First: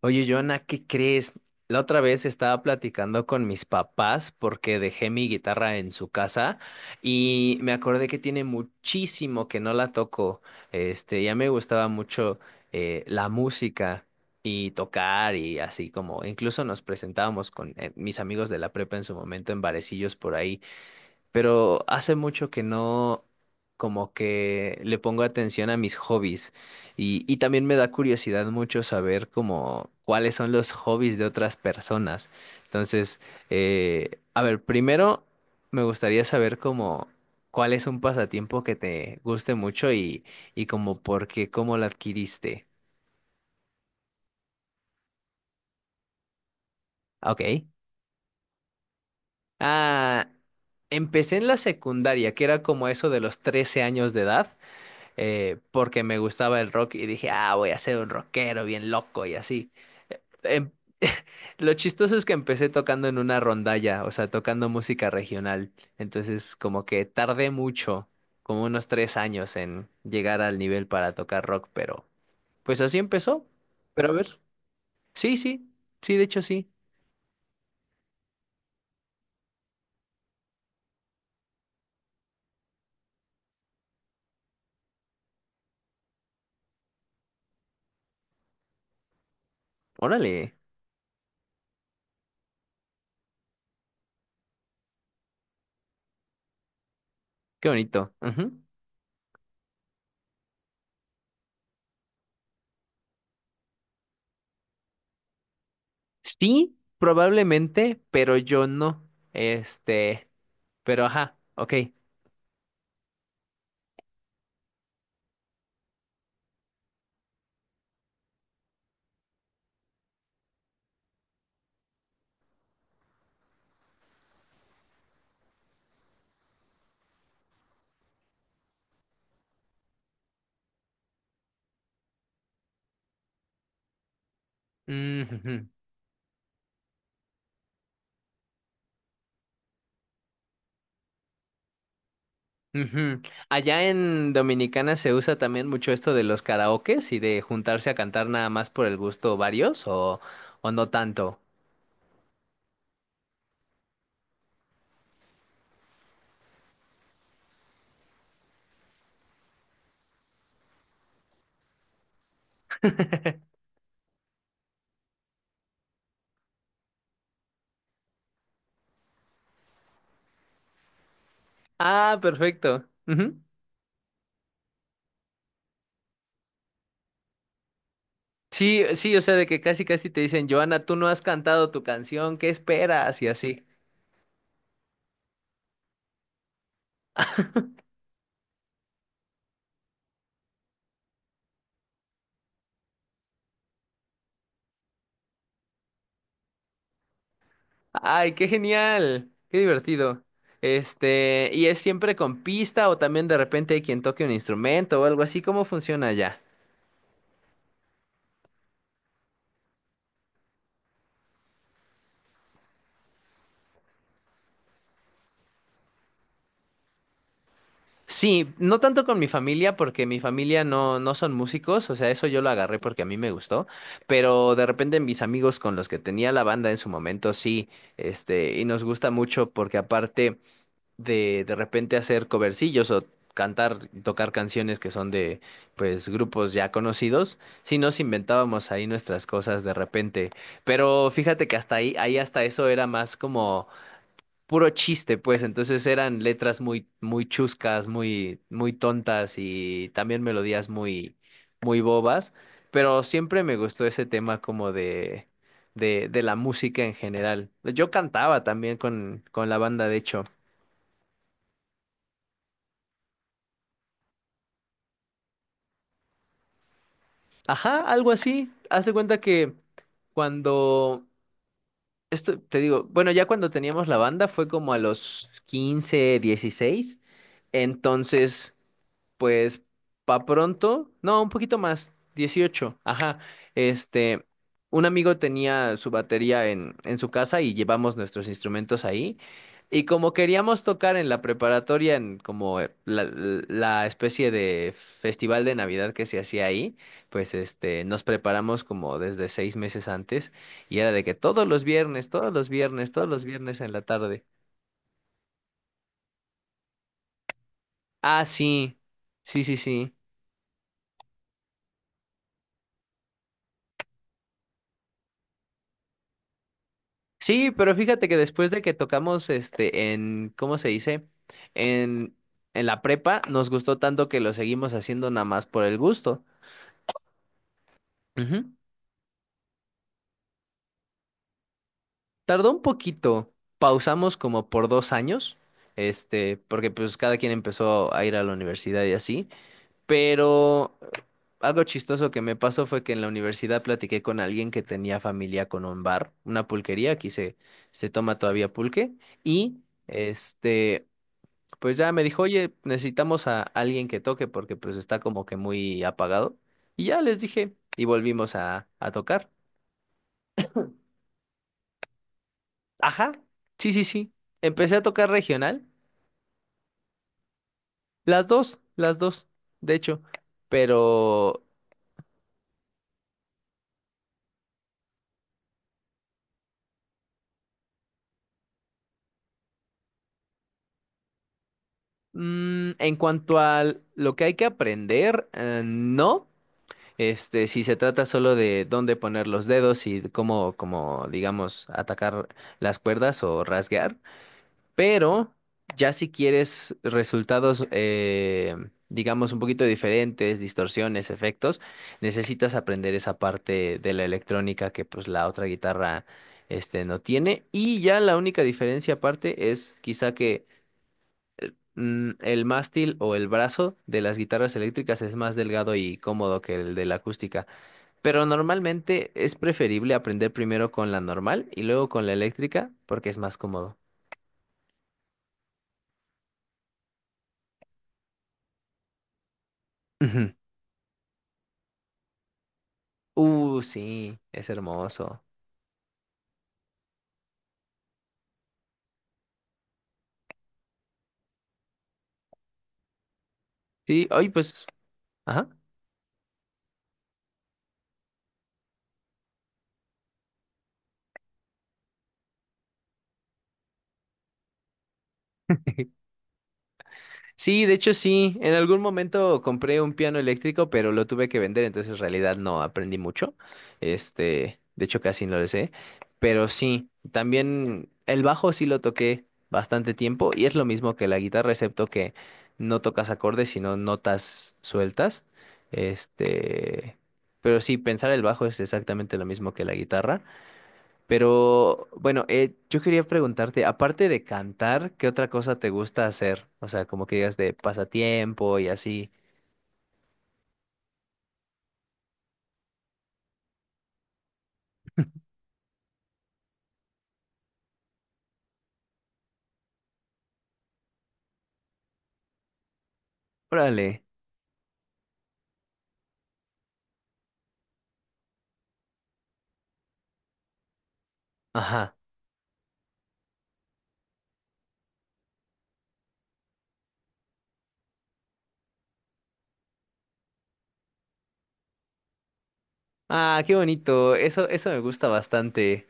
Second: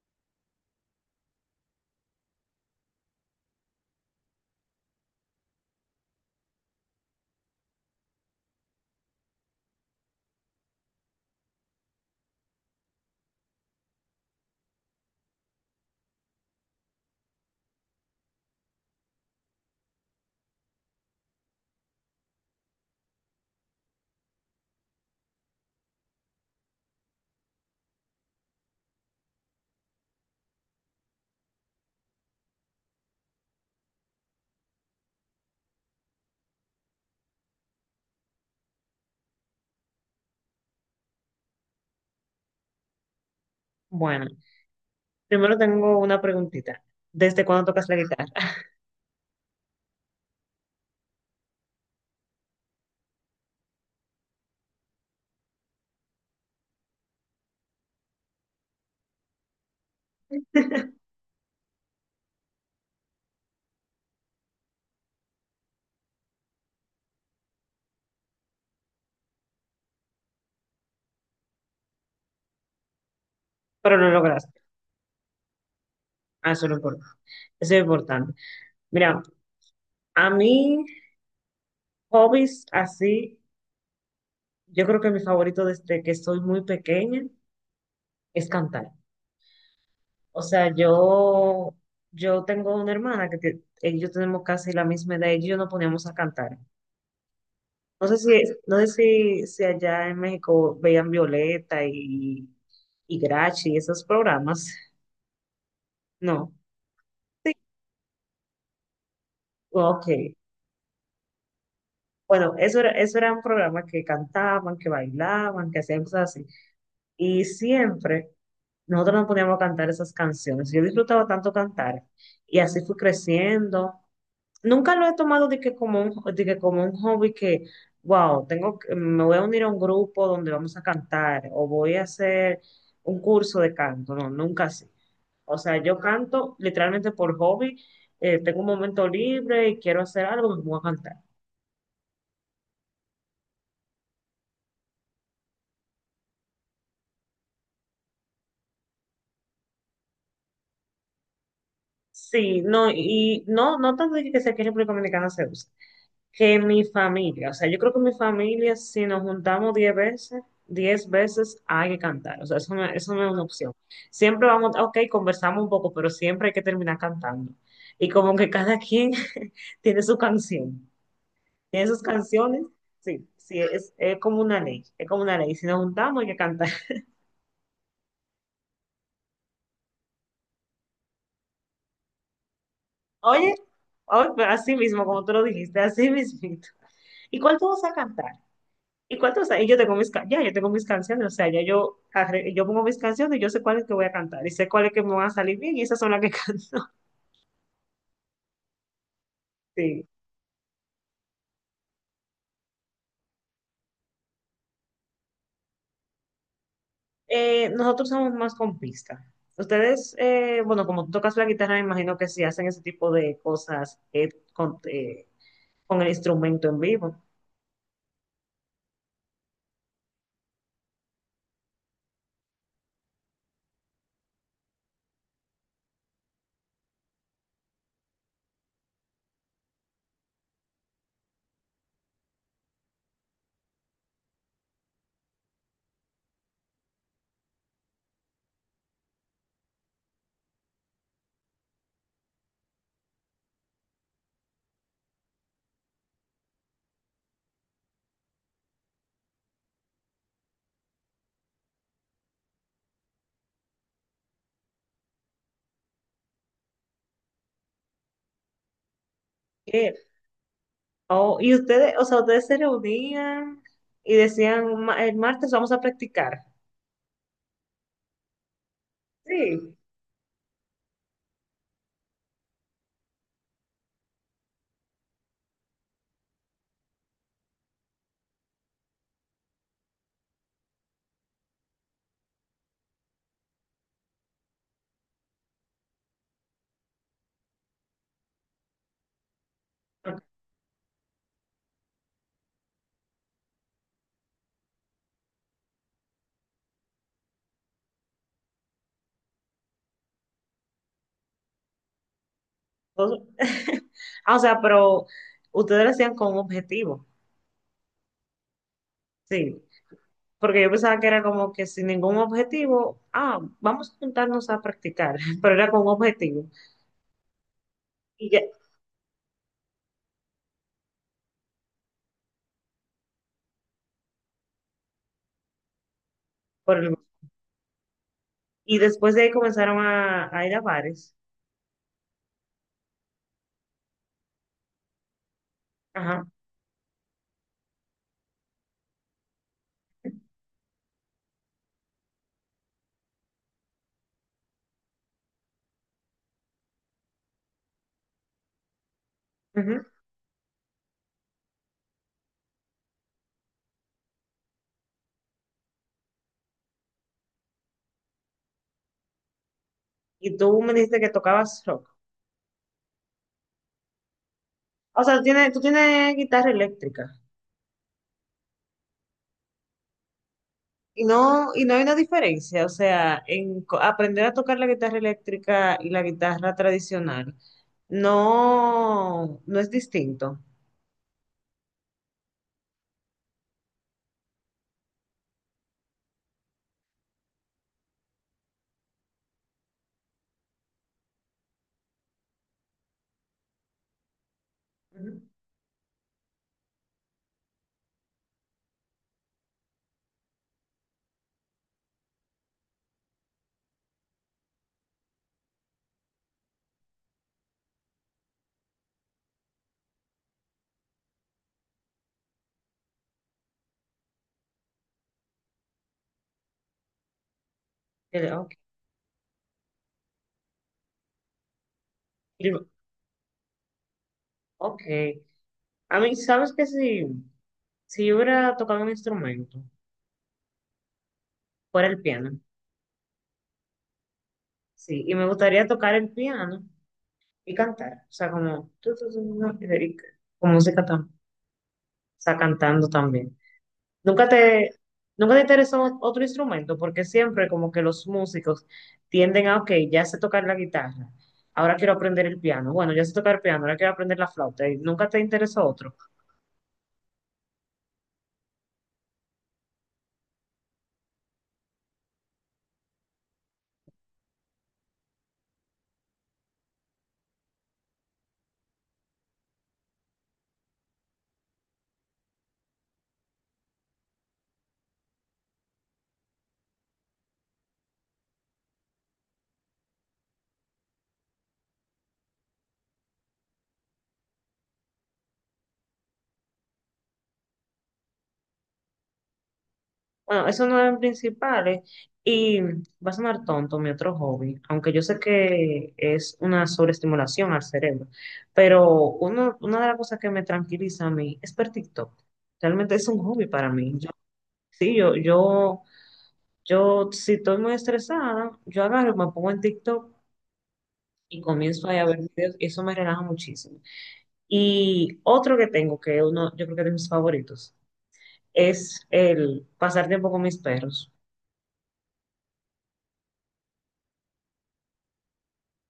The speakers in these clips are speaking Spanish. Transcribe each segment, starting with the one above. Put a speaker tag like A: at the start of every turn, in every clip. A: Oye, Joana, ¿qué crees? La otra vez estaba platicando con mis papás porque dejé mi guitarra en su casa y me acordé que tiene muchísimo que no la toco. Ya me gustaba mucho la música y tocar y así como incluso nos presentábamos con mis amigos de la prepa en su momento en barecillos por ahí pero hace mucho que no como que le pongo atención a mis hobbies y también me da curiosidad mucho saber como cuáles son los hobbies de otras personas. Entonces, a ver, primero me gustaría saber como cuál es un pasatiempo que te guste mucho y como por qué, cómo lo adquiriste.
B: Bueno, primero tengo una preguntita.
A: Ah,
B: ¿Desde
A: Ok.
B: cuándo tocas la guitarra?
A: Ah, empecé en la secundaria, que era como eso de los 13 años de edad. Porque me gustaba el rock y dije, ah, voy a ser un rockero bien loco y así. Em- Lo chistoso es que empecé tocando en una rondalla, o sea, tocando música regional. Entonces, como que tardé mucho, como unos 3 años en llegar al nivel para tocar rock, pero pues así empezó.
B: Pero
A: Pero
B: lo
A: a ver,
B: lograste.
A: sí, sí, sí, de hecho
B: Ah, eso
A: sí.
B: es lo importante. Eso es importante. Mira, a mí, hobbies así, yo creo que mi favorito desde que soy muy pequeña es cantar. O
A: Órale,
B: sea, yo tengo una hermana que yo tenemos casi la misma edad y ella y yo nos poníamos a cantar.
A: qué
B: No
A: bonito.
B: sé si,
A: Ujú.
B: no sé si, si allá en México veían Violeta y Grachi, esos programas. No.
A: Sí,
B: Sí.
A: probablemente, pero yo no.
B: Ok.
A: Este, pero ajá, ok.
B: Bueno, eso era un programa que cantaban, que bailaban, que hacían cosas así. Y siempre nosotros nos poníamos a cantar esas canciones. Yo disfrutaba tanto cantar y así fui creciendo. Nunca lo he tomado de que como un hobby que, wow, tengo que- me voy a unir a un grupo donde vamos a cantar o voy a hacer un curso de canto. No, nunca así. O
A: Ujujú.
B: sea, yo canto literalmente por hobby. Tengo un momento libre y quiero hacer algo, me pongo a cantar.
A: Ujú. Allá en Dominicana se usa también mucho esto de los karaokes y de juntarse a cantar nada más por el gusto varios o no tanto.
B: Sí, no, y no, no tanto de que sea que en República Dominicana se usa, que mi familia, o sea, yo creo que mi familia, si nos juntamos 10 veces hay que cantar, o sea, eso no es una opción. Siempre vamos, ok, conversamos un poco, pero siempre hay que terminar cantando. Y como que cada quien tiene su canción, tiene sus
A: Ah,
B: canciones,
A: perfecto.
B: sí,
A: Ujú.
B: sí, es como una ley, es como una ley, si nos juntamos hay que cantar.
A: Sí, sí, o sea, de que casi casi te dicen, Joana, tú no has cantado tu canción, ¿qué esperas? Y
B: Oye,
A: así.
B: oye, pues, así mismo, como tú lo dijiste, así mismito. ¿Y cuál tú vas a cantar? ¿Y cuántos años? Yo tengo mis, ca- ya, yo tengo mis canciones, o sea, ya yo, arre- yo pongo mis canciones, yo sé cuáles que voy a cantar y sé cuáles que me van a salir bien y esas son las que canto.
A: Ay, qué genial, qué
B: Sí.
A: divertido. Este, ¿y es siempre con pista o también de repente hay quien toque un instrumento o algo así? ¿Cómo funciona allá?
B: Nosotros somos más con pista. Ustedes, bueno, como tú tocas la guitarra, me imagino que sí hacen ese tipo de cosas con con el instrumento en vivo.
A: Sí, no tanto con mi familia, porque mi familia no, no son músicos, o sea, eso yo lo agarré porque a mí me gustó, pero de repente mis amigos con los que tenía la banda en su momento, sí, y nos gusta mucho porque aparte de repente hacer covercillos o cantar, tocar canciones que son de, pues, grupos ya conocidos, sí nos inventábamos ahí nuestras cosas de repente, pero fíjate que hasta ahí, ahí hasta eso era más como puro chiste, pues. Entonces eran letras muy, muy chuscas, muy, muy tontas y también melodías muy, muy bobas. Pero siempre me gustó ese tema como de, de la música en general. Yo cantaba también con la banda,
B: Eh,
A: de hecho.
B: oh, y ustedes, o sea, ustedes se reunían y decían, "Ma- el martes vamos a practicar".
A: Ajá, algo así. Haz de cuenta que
B: Sí.
A: cuando, esto te digo, bueno, ya cuando teníamos la banda fue como a los 15 16. Entonces. Pues pa' pronto, no, un poquito más, 18. Ajá. Este, un amigo tenía su batería en su casa y llevamos nuestros instrumentos ahí. Y como
B: Ok.
A: queríamos tocar en la preparatoria, en como la especie de festival de Navidad que se hacía ahí, pues nos preparamos como desde 6 meses antes y era de que todos los viernes, todos los viernes, todos los
B: Entonces,
A: viernes en la tarde.
B: ah, o sea, pero ustedes lo hacían con un objetivo.
A: Ah, sí, sí, sí,
B: Sí,
A: sí.
B: porque yo pensaba que era como que sin ningún objetivo, ah, vamos a juntarnos a practicar, pero era con un objetivo.
A: Sí, pero fíjate que
B: Y ya,
A: después de que tocamos en, ¿cómo se dice? En, en la prepa, nos gustó tanto que lo seguimos haciendo nada más por el gusto.
B: por el-
A: Ujú.
B: y después de ahí comenzaron a ir a bares.
A: Tardó un poquito, pausamos como por 2 años,
B: Ajá.
A: porque pues cada quien empezó a ir a la universidad y así, pero algo chistoso que me pasó fue que en la universidad platiqué con alguien que tenía familia con un bar, una pulquería, aquí se, se toma todavía pulque, y...
B: Ujú.
A: Este, pues ya me dijo, oye, necesitamos a alguien que toque porque pues está como que muy apagado. Y ya les dije, y volvimos a tocar.
B: Y tú me dijiste que tocabas rock.
A: Ajá, sí, sí, sí. Empecé a
B: O
A: tocar
B: sea, tú
A: regional,
B: tienes guitarra eléctrica.
A: las dos, de hecho. Pero
B: Y no hay una diferencia, o sea, en co- aprender a tocar la guitarra eléctrica y la guitarra tradicional, no, no es distinto.
A: en cuanto a lo que hay que aprender, no. Si se trata solo de dónde poner los dedos y cómo, como digamos, atacar las cuerdas o rasguear.
B: Ujú.
A: Pero ya si quieres resultados, digamos, un poquito diferentes, distorsiones, efectos, necesitas aprender esa parte de la electrónica que pues la otra guitarra no tiene. Y ya la única diferencia aparte es quizá que el mástil o el brazo de las guitarras eléctricas es más delgado y cómodo que el de la acústica. Pero
B: Ok.
A: normalmente es preferible aprender primero con la normal y luego con la
B: Yo-
A: eléctrica porque es más cómodo.
B: ok. A mí, ¿sabes que Si, si yo hubiera tocado un instrumento, fuera el piano,
A: Sí, es
B: sí, y
A: hermoso.
B: me gustaría tocar el piano y cantar, o sea, como, Federica, con música tam- o sea, cantando también.
A: Sí, hoy
B: Nunca
A: pues,
B: te, nunca te
A: ajá.
B: interesó otro instrumento, porque siempre como que los músicos tienden a, ok, ya sé tocar la guitarra, ahora quiero aprender el piano, bueno, ya sé tocar el piano, ahora quiero aprender la flauta, y nunca te interesó otro.
A: Sí, de hecho sí, en algún momento compré un piano eléctrico, pero lo tuve que vender, entonces en realidad no aprendí mucho. De hecho casi no lo sé, pero sí, también el bajo sí lo toqué bastante tiempo y es lo mismo que la guitarra, excepto que no tocas acordes, sino notas sueltas. Este, pero sí, pensar el bajo es exactamente lo mismo que la guitarra. Pero bueno, yo quería preguntarte, aparte de cantar, ¿qué otra cosa te gusta hacer? O sea, como que digas de pasatiempo y así.
B: Bueno, eso no es principales. Y va a sonar tonto mi otro hobby, aunque yo sé que es una sobreestimulación al cerebro, pero una de las cosas que me tranquiliza a mí es ver TikTok. Realmente es un hobby para mí.
A: Órale.
B: Sí, yo, si estoy muy estresada, yo agarro, me pongo en TikTok y comienzo
A: Ajá.
B: ahí a ver videos y eso me relaja muchísimo. Y otro que tengo, que uno, yo creo que es de mis favoritos, es el pasar tiempo con mis perros.
A: Ah, qué bonito. Eso me gusta bastante.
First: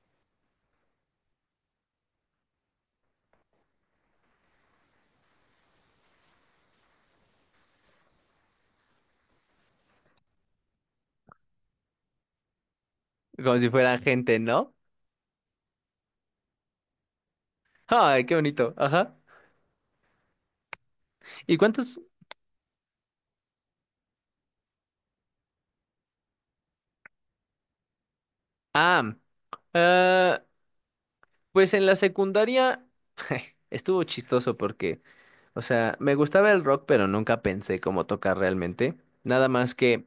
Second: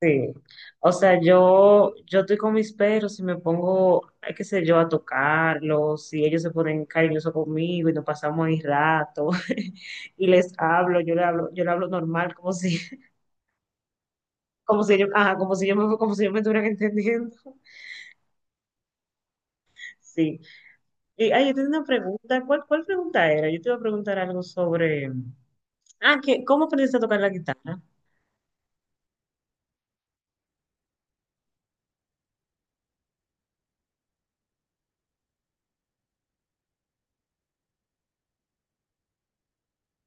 B: Sí, o sea, yo estoy con mis perros y me pongo, qué sé yo, a tocarlos, y ellos se ponen cariñosos conmigo y nos pasamos ahí rato, y les hablo, yo le hablo normal, como si,
A: Como si fuera gente, ¿no?
B: como si yo, ajá, como si yo me estuvieran entendiendo.
A: Ay, qué bonito. Ajá.
B: Sí. Y ay, yo
A: ¿Y
B: tengo una
A: cuántos?
B: pregunta, ¿cuál pregunta era? Yo te iba a preguntar algo sobre, ah, que, ¿cómo aprendiste a tocar la guitarra?
A: Ah, ah, pues en la secundaria estuvo chistoso porque, o sea, me gustaba el rock, pero nunca pensé cómo tocar realmente. Nada más que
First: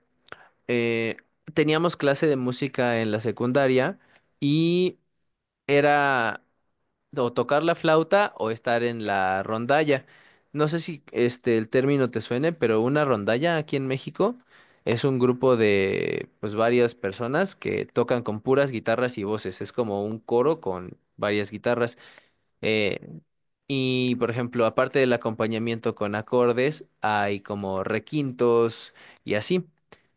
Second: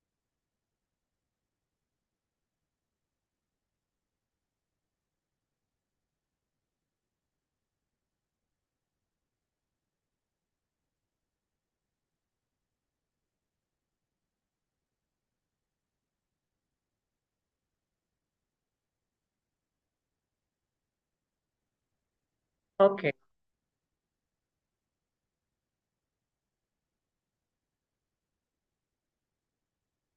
A: eh, teníamos clase de música en la secundaria y era o tocar la flauta o estar en la rondalla. No sé si el término te suene, pero una rondalla aquí en México es un grupo de pues varias personas que tocan con puras guitarras y voces. Es como un coro con varias guitarras.
B: Ok.
A: Eh, y, por ejemplo, aparte del acompañamiento con acordes, hay como requintos y así.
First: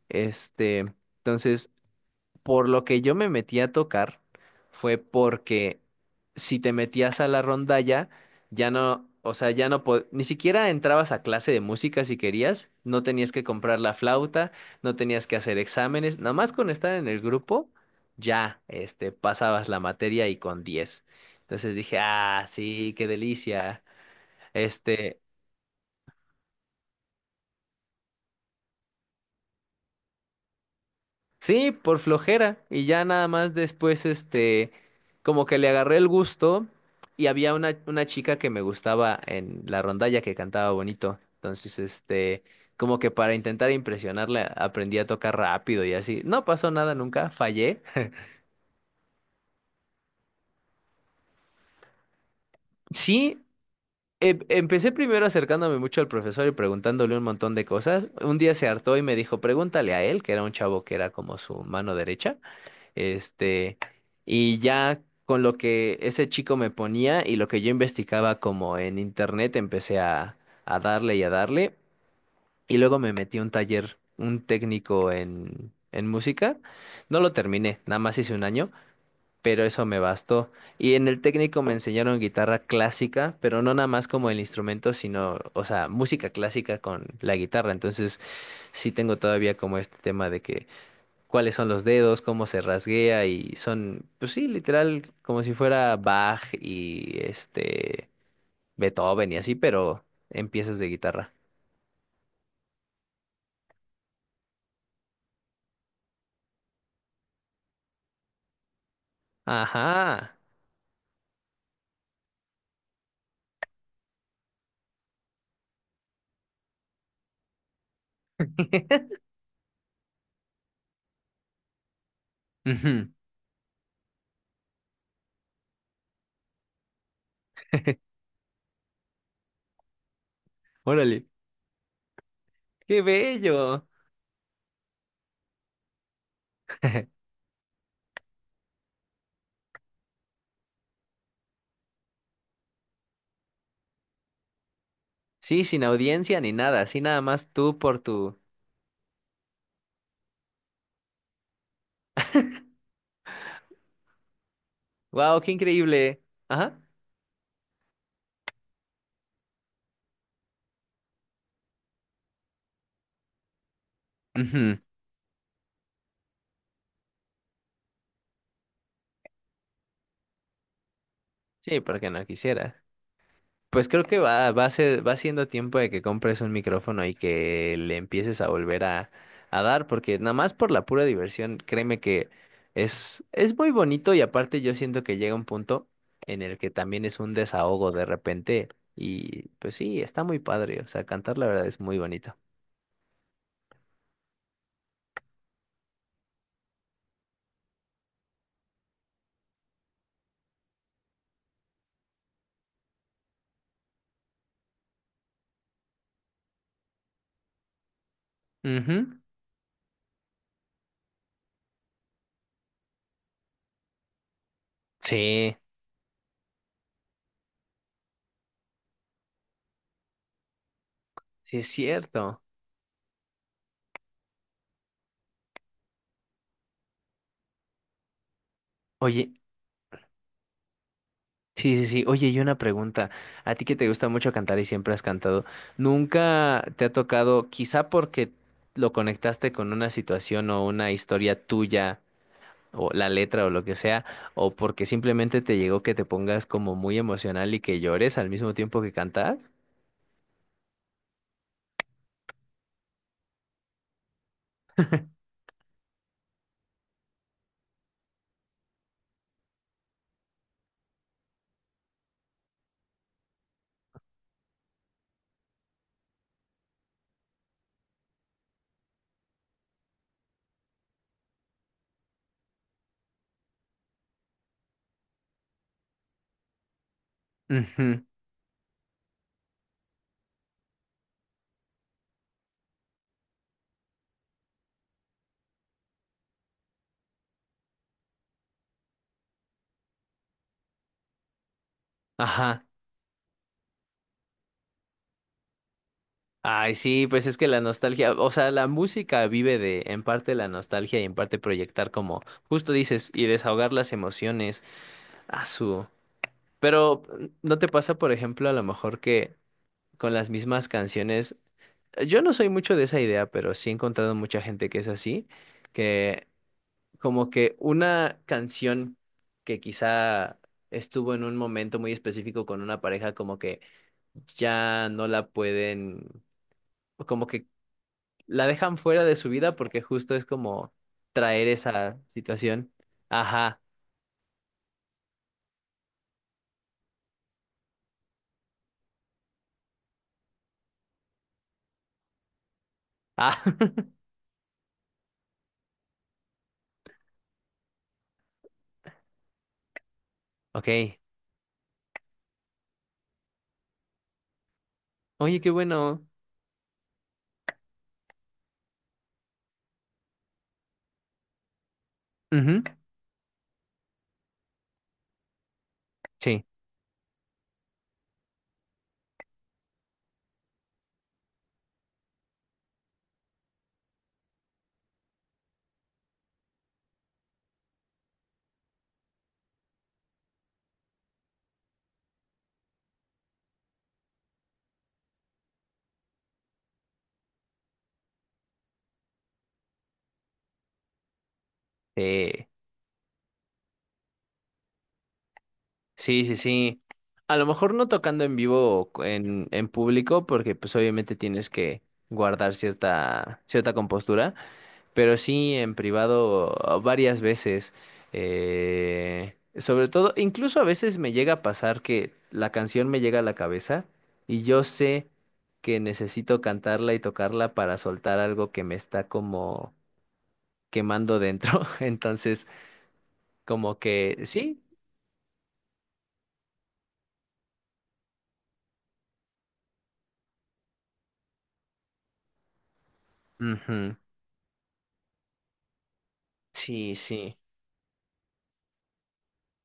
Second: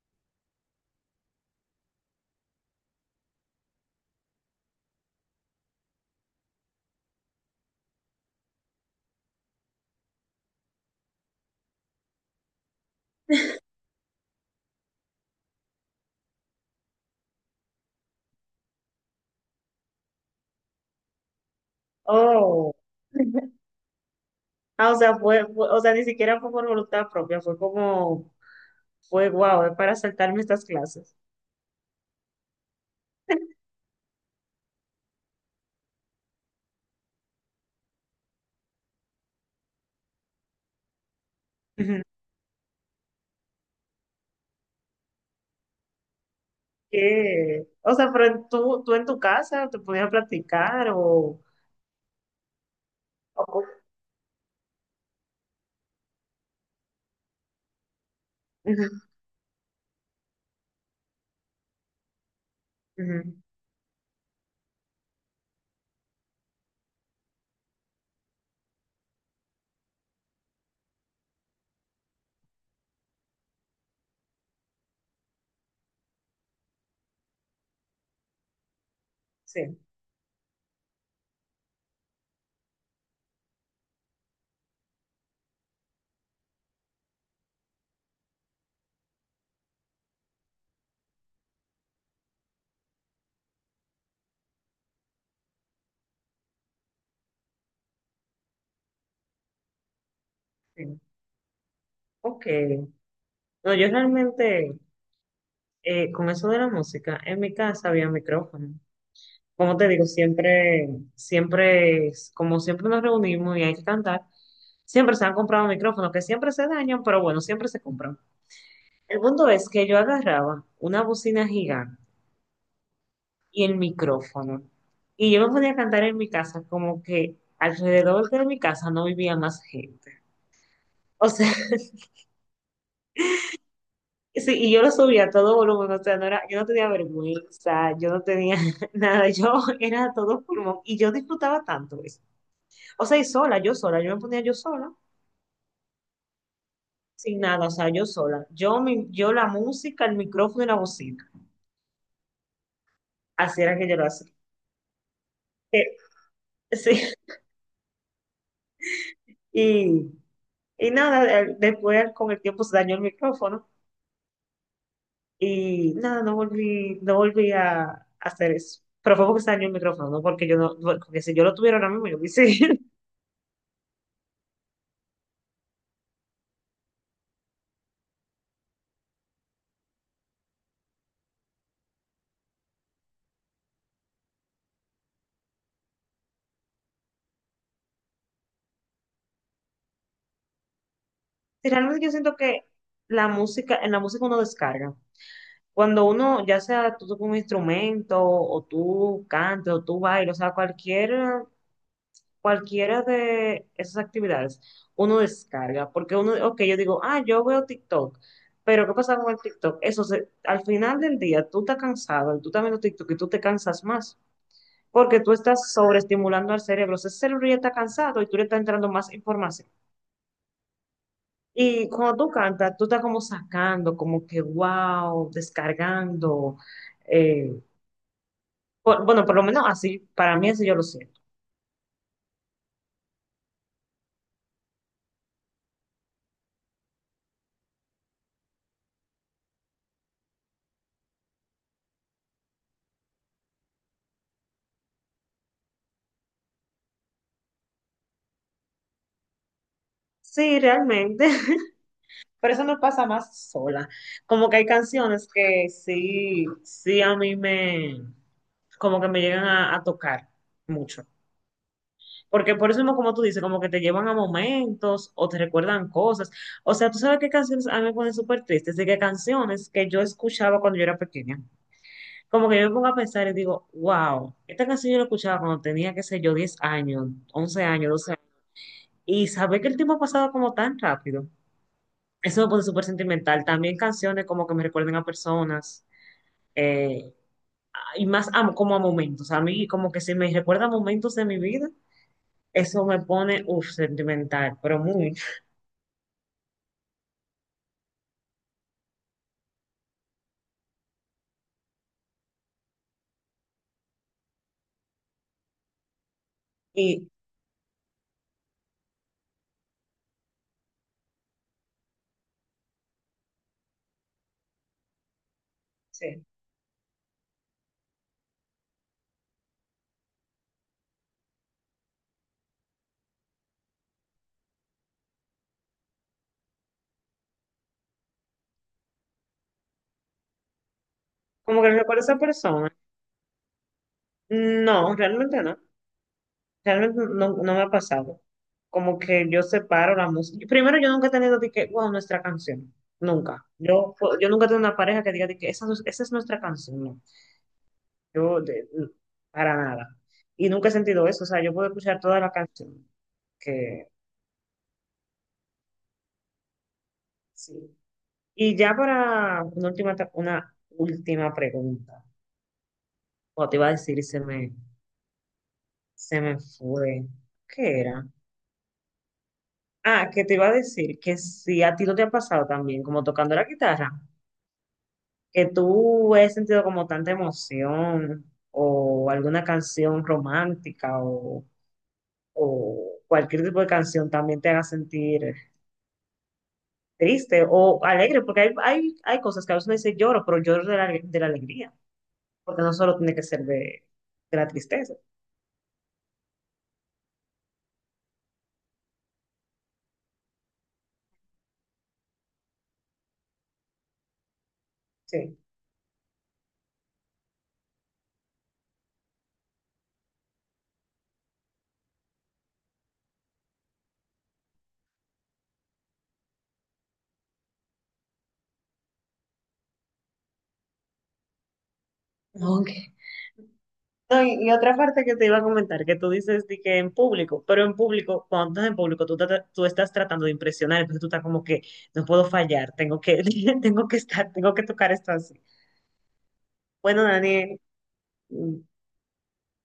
A: Este, entonces, por lo que yo me metí a tocar fue porque si te metías a la rondalla, ya no, o sea, ya no, po- ni siquiera entrabas a clase de música si querías, no tenías que comprar la flauta, no tenías que hacer exámenes, nada más con estar en el grupo, ya, pasabas la materia y con 10. Entonces dije, ah,
B: Oh.
A: sí, qué delicia.
B: Ah, o sea,
A: Este,
B: o sea, ni siquiera fue por voluntad propia, fue como fue guau para saltarme estas clases.
A: Sí, por flojera. Y ya nada más después, como que le agarré el gusto y había una chica que me gustaba en la rondalla que cantaba bonito. Entonces,
B: Ujú.
A: como que para intentar impresionarla, aprendí a tocar rápido y así. No pasó nada nunca,
B: Que,
A: fallé.
B: o sea, pero en tú en tu casa te podías practicar o...
A: Sí,
B: o-
A: empecé primero acercándome mucho al profesor y preguntándole un montón de cosas. Un día se
B: ujú,
A: hartó y me dijo, pregúntale a él, que era un chavo que era como su mano derecha.
B: ujú.
A: Este, y ya con lo que ese chico me ponía y lo que yo investigaba como en internet, empecé a darle y a darle. Y luego me metí a un taller, un técnico en música. No lo terminé, nada más hice un año, pero
B: Sí,
A: eso me bastó. Y en el técnico me enseñaron guitarra clásica, pero no nada más como el instrumento, sino, o sea, música clásica con la guitarra. Entonces, sí tengo todavía como este tema de que cuáles son los dedos, cómo se rasguea y son, pues sí, literal, como si fuera Bach y Beethoven y así, pero en piezas de
B: sí.
A: guitarra.
B: Ok. No, yo realmente, con eso de la música, en mi casa había micrófono. Como te digo,
A: Ajá.
B: siempre, siempre, es- como siempre nos reunimos y hay que cantar, siempre se han comprado micrófonos que siempre se dañan, pero bueno, siempre se compran. El punto es que yo agarraba una bocina gigante
A: Ujú.
B: y el micrófono. Y yo me podía cantar en mi casa, como que alrededor de mi casa no vivía más gente.
A: Órale,
B: O sea,
A: qué bello.
B: sí, y yo lo subía a todo volumen, o sea, no era, yo no tenía vergüenza, yo no tenía nada, yo era a todo pulmón y yo disfrutaba tanto eso. O sea, y sola, yo me ponía yo sola,
A: Sí, sin audiencia ni nada, así nada
B: sin
A: más
B: nada, o
A: tú
B: sea,
A: por
B: yo
A: tu.
B: sola. Yo la música, el micrófono y la bocina. Así era que yo lo hacía.
A: Wow, qué
B: Eh,
A: increíble. Ajá.
B: sí, y, y nada, después con el tiempo se dañó el micrófono.
A: Ujú.
B: Y nada, no volví a hacer eso. Pero fue porque se dañó el micrófono, no porque yo porque si yo lo tuviera
A: Sí,
B: ahora mismo,
A: porque
B: yo
A: no
B: hubiese.
A: quisiera. Pues creo que va siendo tiempo de que compres un micrófono y que le empieces a volver a dar, porque nada más por la pura diversión, créeme que es muy bonito y aparte yo siento que llega un punto en el que también es un desahogo de repente y pues sí, está muy padre, o sea, cantar la verdad es muy
B: Realmente yo
A: bonito.
B: siento que la música, en la música uno descarga. Cuando uno, ya sea tú tocas un instrumento, o tú cantes, o tú bailas, o sea, cualquiera de esas actividades, uno descarga. Porque uno, ok, yo digo, ah, yo veo TikTok. Pero ¿qué pasa
A: Ujú.
B: con el TikTok? Eso, se- al final del día, tú estás cansado, y tú también lo TikTok y tú te cansas más. Porque tú
A: Sí,
B: estás sobreestimulando al cerebro. O sea, ese cerebro ya está cansado y tú le estás entrando más información.
A: sí es
B: Y cuando tú
A: cierto.
B: cantas, tú estás como sacando, como que wow, descargando. eh, por- bueno,
A: Oye,
B: por lo menos así, para mí así yo lo siento.
A: sí, sí, sí. Oye, y una pregunta. A ti que te gusta mucho cantar y siempre has cantado, ¿nunca te ha tocado, quizá porque lo conectaste con una situación o una historia tuya, o la letra o lo que sea, o porque simplemente te llegó que te pongas como muy emocional y que llores al mismo tiempo que cantas?
B: Sí, realmente, pero eso no pasa más sola. Como que hay canciones que sí, como que me llegan a tocar mucho. Porque por eso mismo, como tú dices, como que te llevan a momentos o te recuerdan cosas. O sea, tú sabes qué canciones a mí me ponen súper tristes, de qué canciones que yo escuchaba cuando yo era pequeña. Como que yo me pongo a pensar y digo, wow, esta canción yo la escuchaba cuando tenía, qué sé yo, 10 años, 11 años,
A: Ujú,
B: 12 años. Y saber que el tiempo ha pasado como tan rápido. Eso me pone súper sentimental. También canciones como que me recuerden a personas. eh, y más a- como a momentos. A mí como que si me recuerda momentos de mi vida.
A: ajá.
B: Eso me pone, uff, sentimental, pero muy.
A: Ay, sí, pues es que la nostalgia, o sea, la música vive de, en parte la nostalgia y en parte proyectar como, justo dices, y desahogar las emociones. A su... Pero
B: Y
A: ¿no te pasa, por ejemplo, a lo mejor que con las mismas canciones, yo no soy mucho de esa idea, pero sí he encontrado mucha gente que es así,
B: sí,
A: que como que una canción que quizá estuvo en un momento muy específico con una pareja, como que ya no la pueden, o como que la dejan fuera de su vida porque justo es como traer
B: como que
A: esa
B: recuerdo a esa persona.
A: situación. Ajá.
B: No, realmente no. Realmente no, no me ha pasado. Como que yo separo la música. Primero, yo nunca he tenido de que, wow, nuestra canción.
A: Ah,
B: Nunca. Yo nunca he tenido una pareja que diga de que esa es nuestra canción. No. Yo, de- no, para nada. Y nunca he
A: ok.
B: sentido eso. O sea, yo puedo escuchar toda la canción. Que
A: Oye, qué bueno.
B: sí. Y ya para una última pregunta.
A: Ujú,
B: O te iba a decir, se me
A: sí.
B: fue. ¿Qué era? Ah, que te iba a decir que si a ti no te ha pasado también, como tocando la guitarra, que tú has sentido como tanta emoción o alguna canción romántica o cualquier tipo de canción también te haga sentir triste o alegre, porque hay cosas que a veces uno dice lloro, pero lloro de de la alegría,
A: Sí.
B: porque no solo tiene que ser de la tristeza.
A: Sí, sí, sí. A lo mejor no tocando en vivo o en público, porque pues obviamente tienes que guardar cierta, cierta compostura, pero
B: Sí.
A: sí en privado varias veces. Sobre todo, incluso a veces me llega a pasar que la canción me llega a la cabeza y yo sé que necesito cantarla y tocarla para soltar algo que me está como quemando dentro. Entonces,
B: Ok.
A: como que
B: No, y
A: sí.
B: otra parte que te iba a comentar, que tú dices de que en público, pero en público, cuando estás en público, tú estás tratando de impresionar, entonces tú estás como que no puedo fallar, tengo que, tengo
A: Ujú,
B: que estar, tengo que tocar esto así.
A: sí,
B: Bueno,
A: sí.
B: Daniel,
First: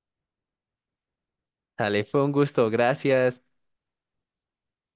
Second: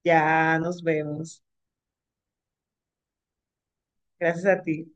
B: ya nos vemos.
A: Dale, fue un gusto, gracias.
B: Gracias a ti.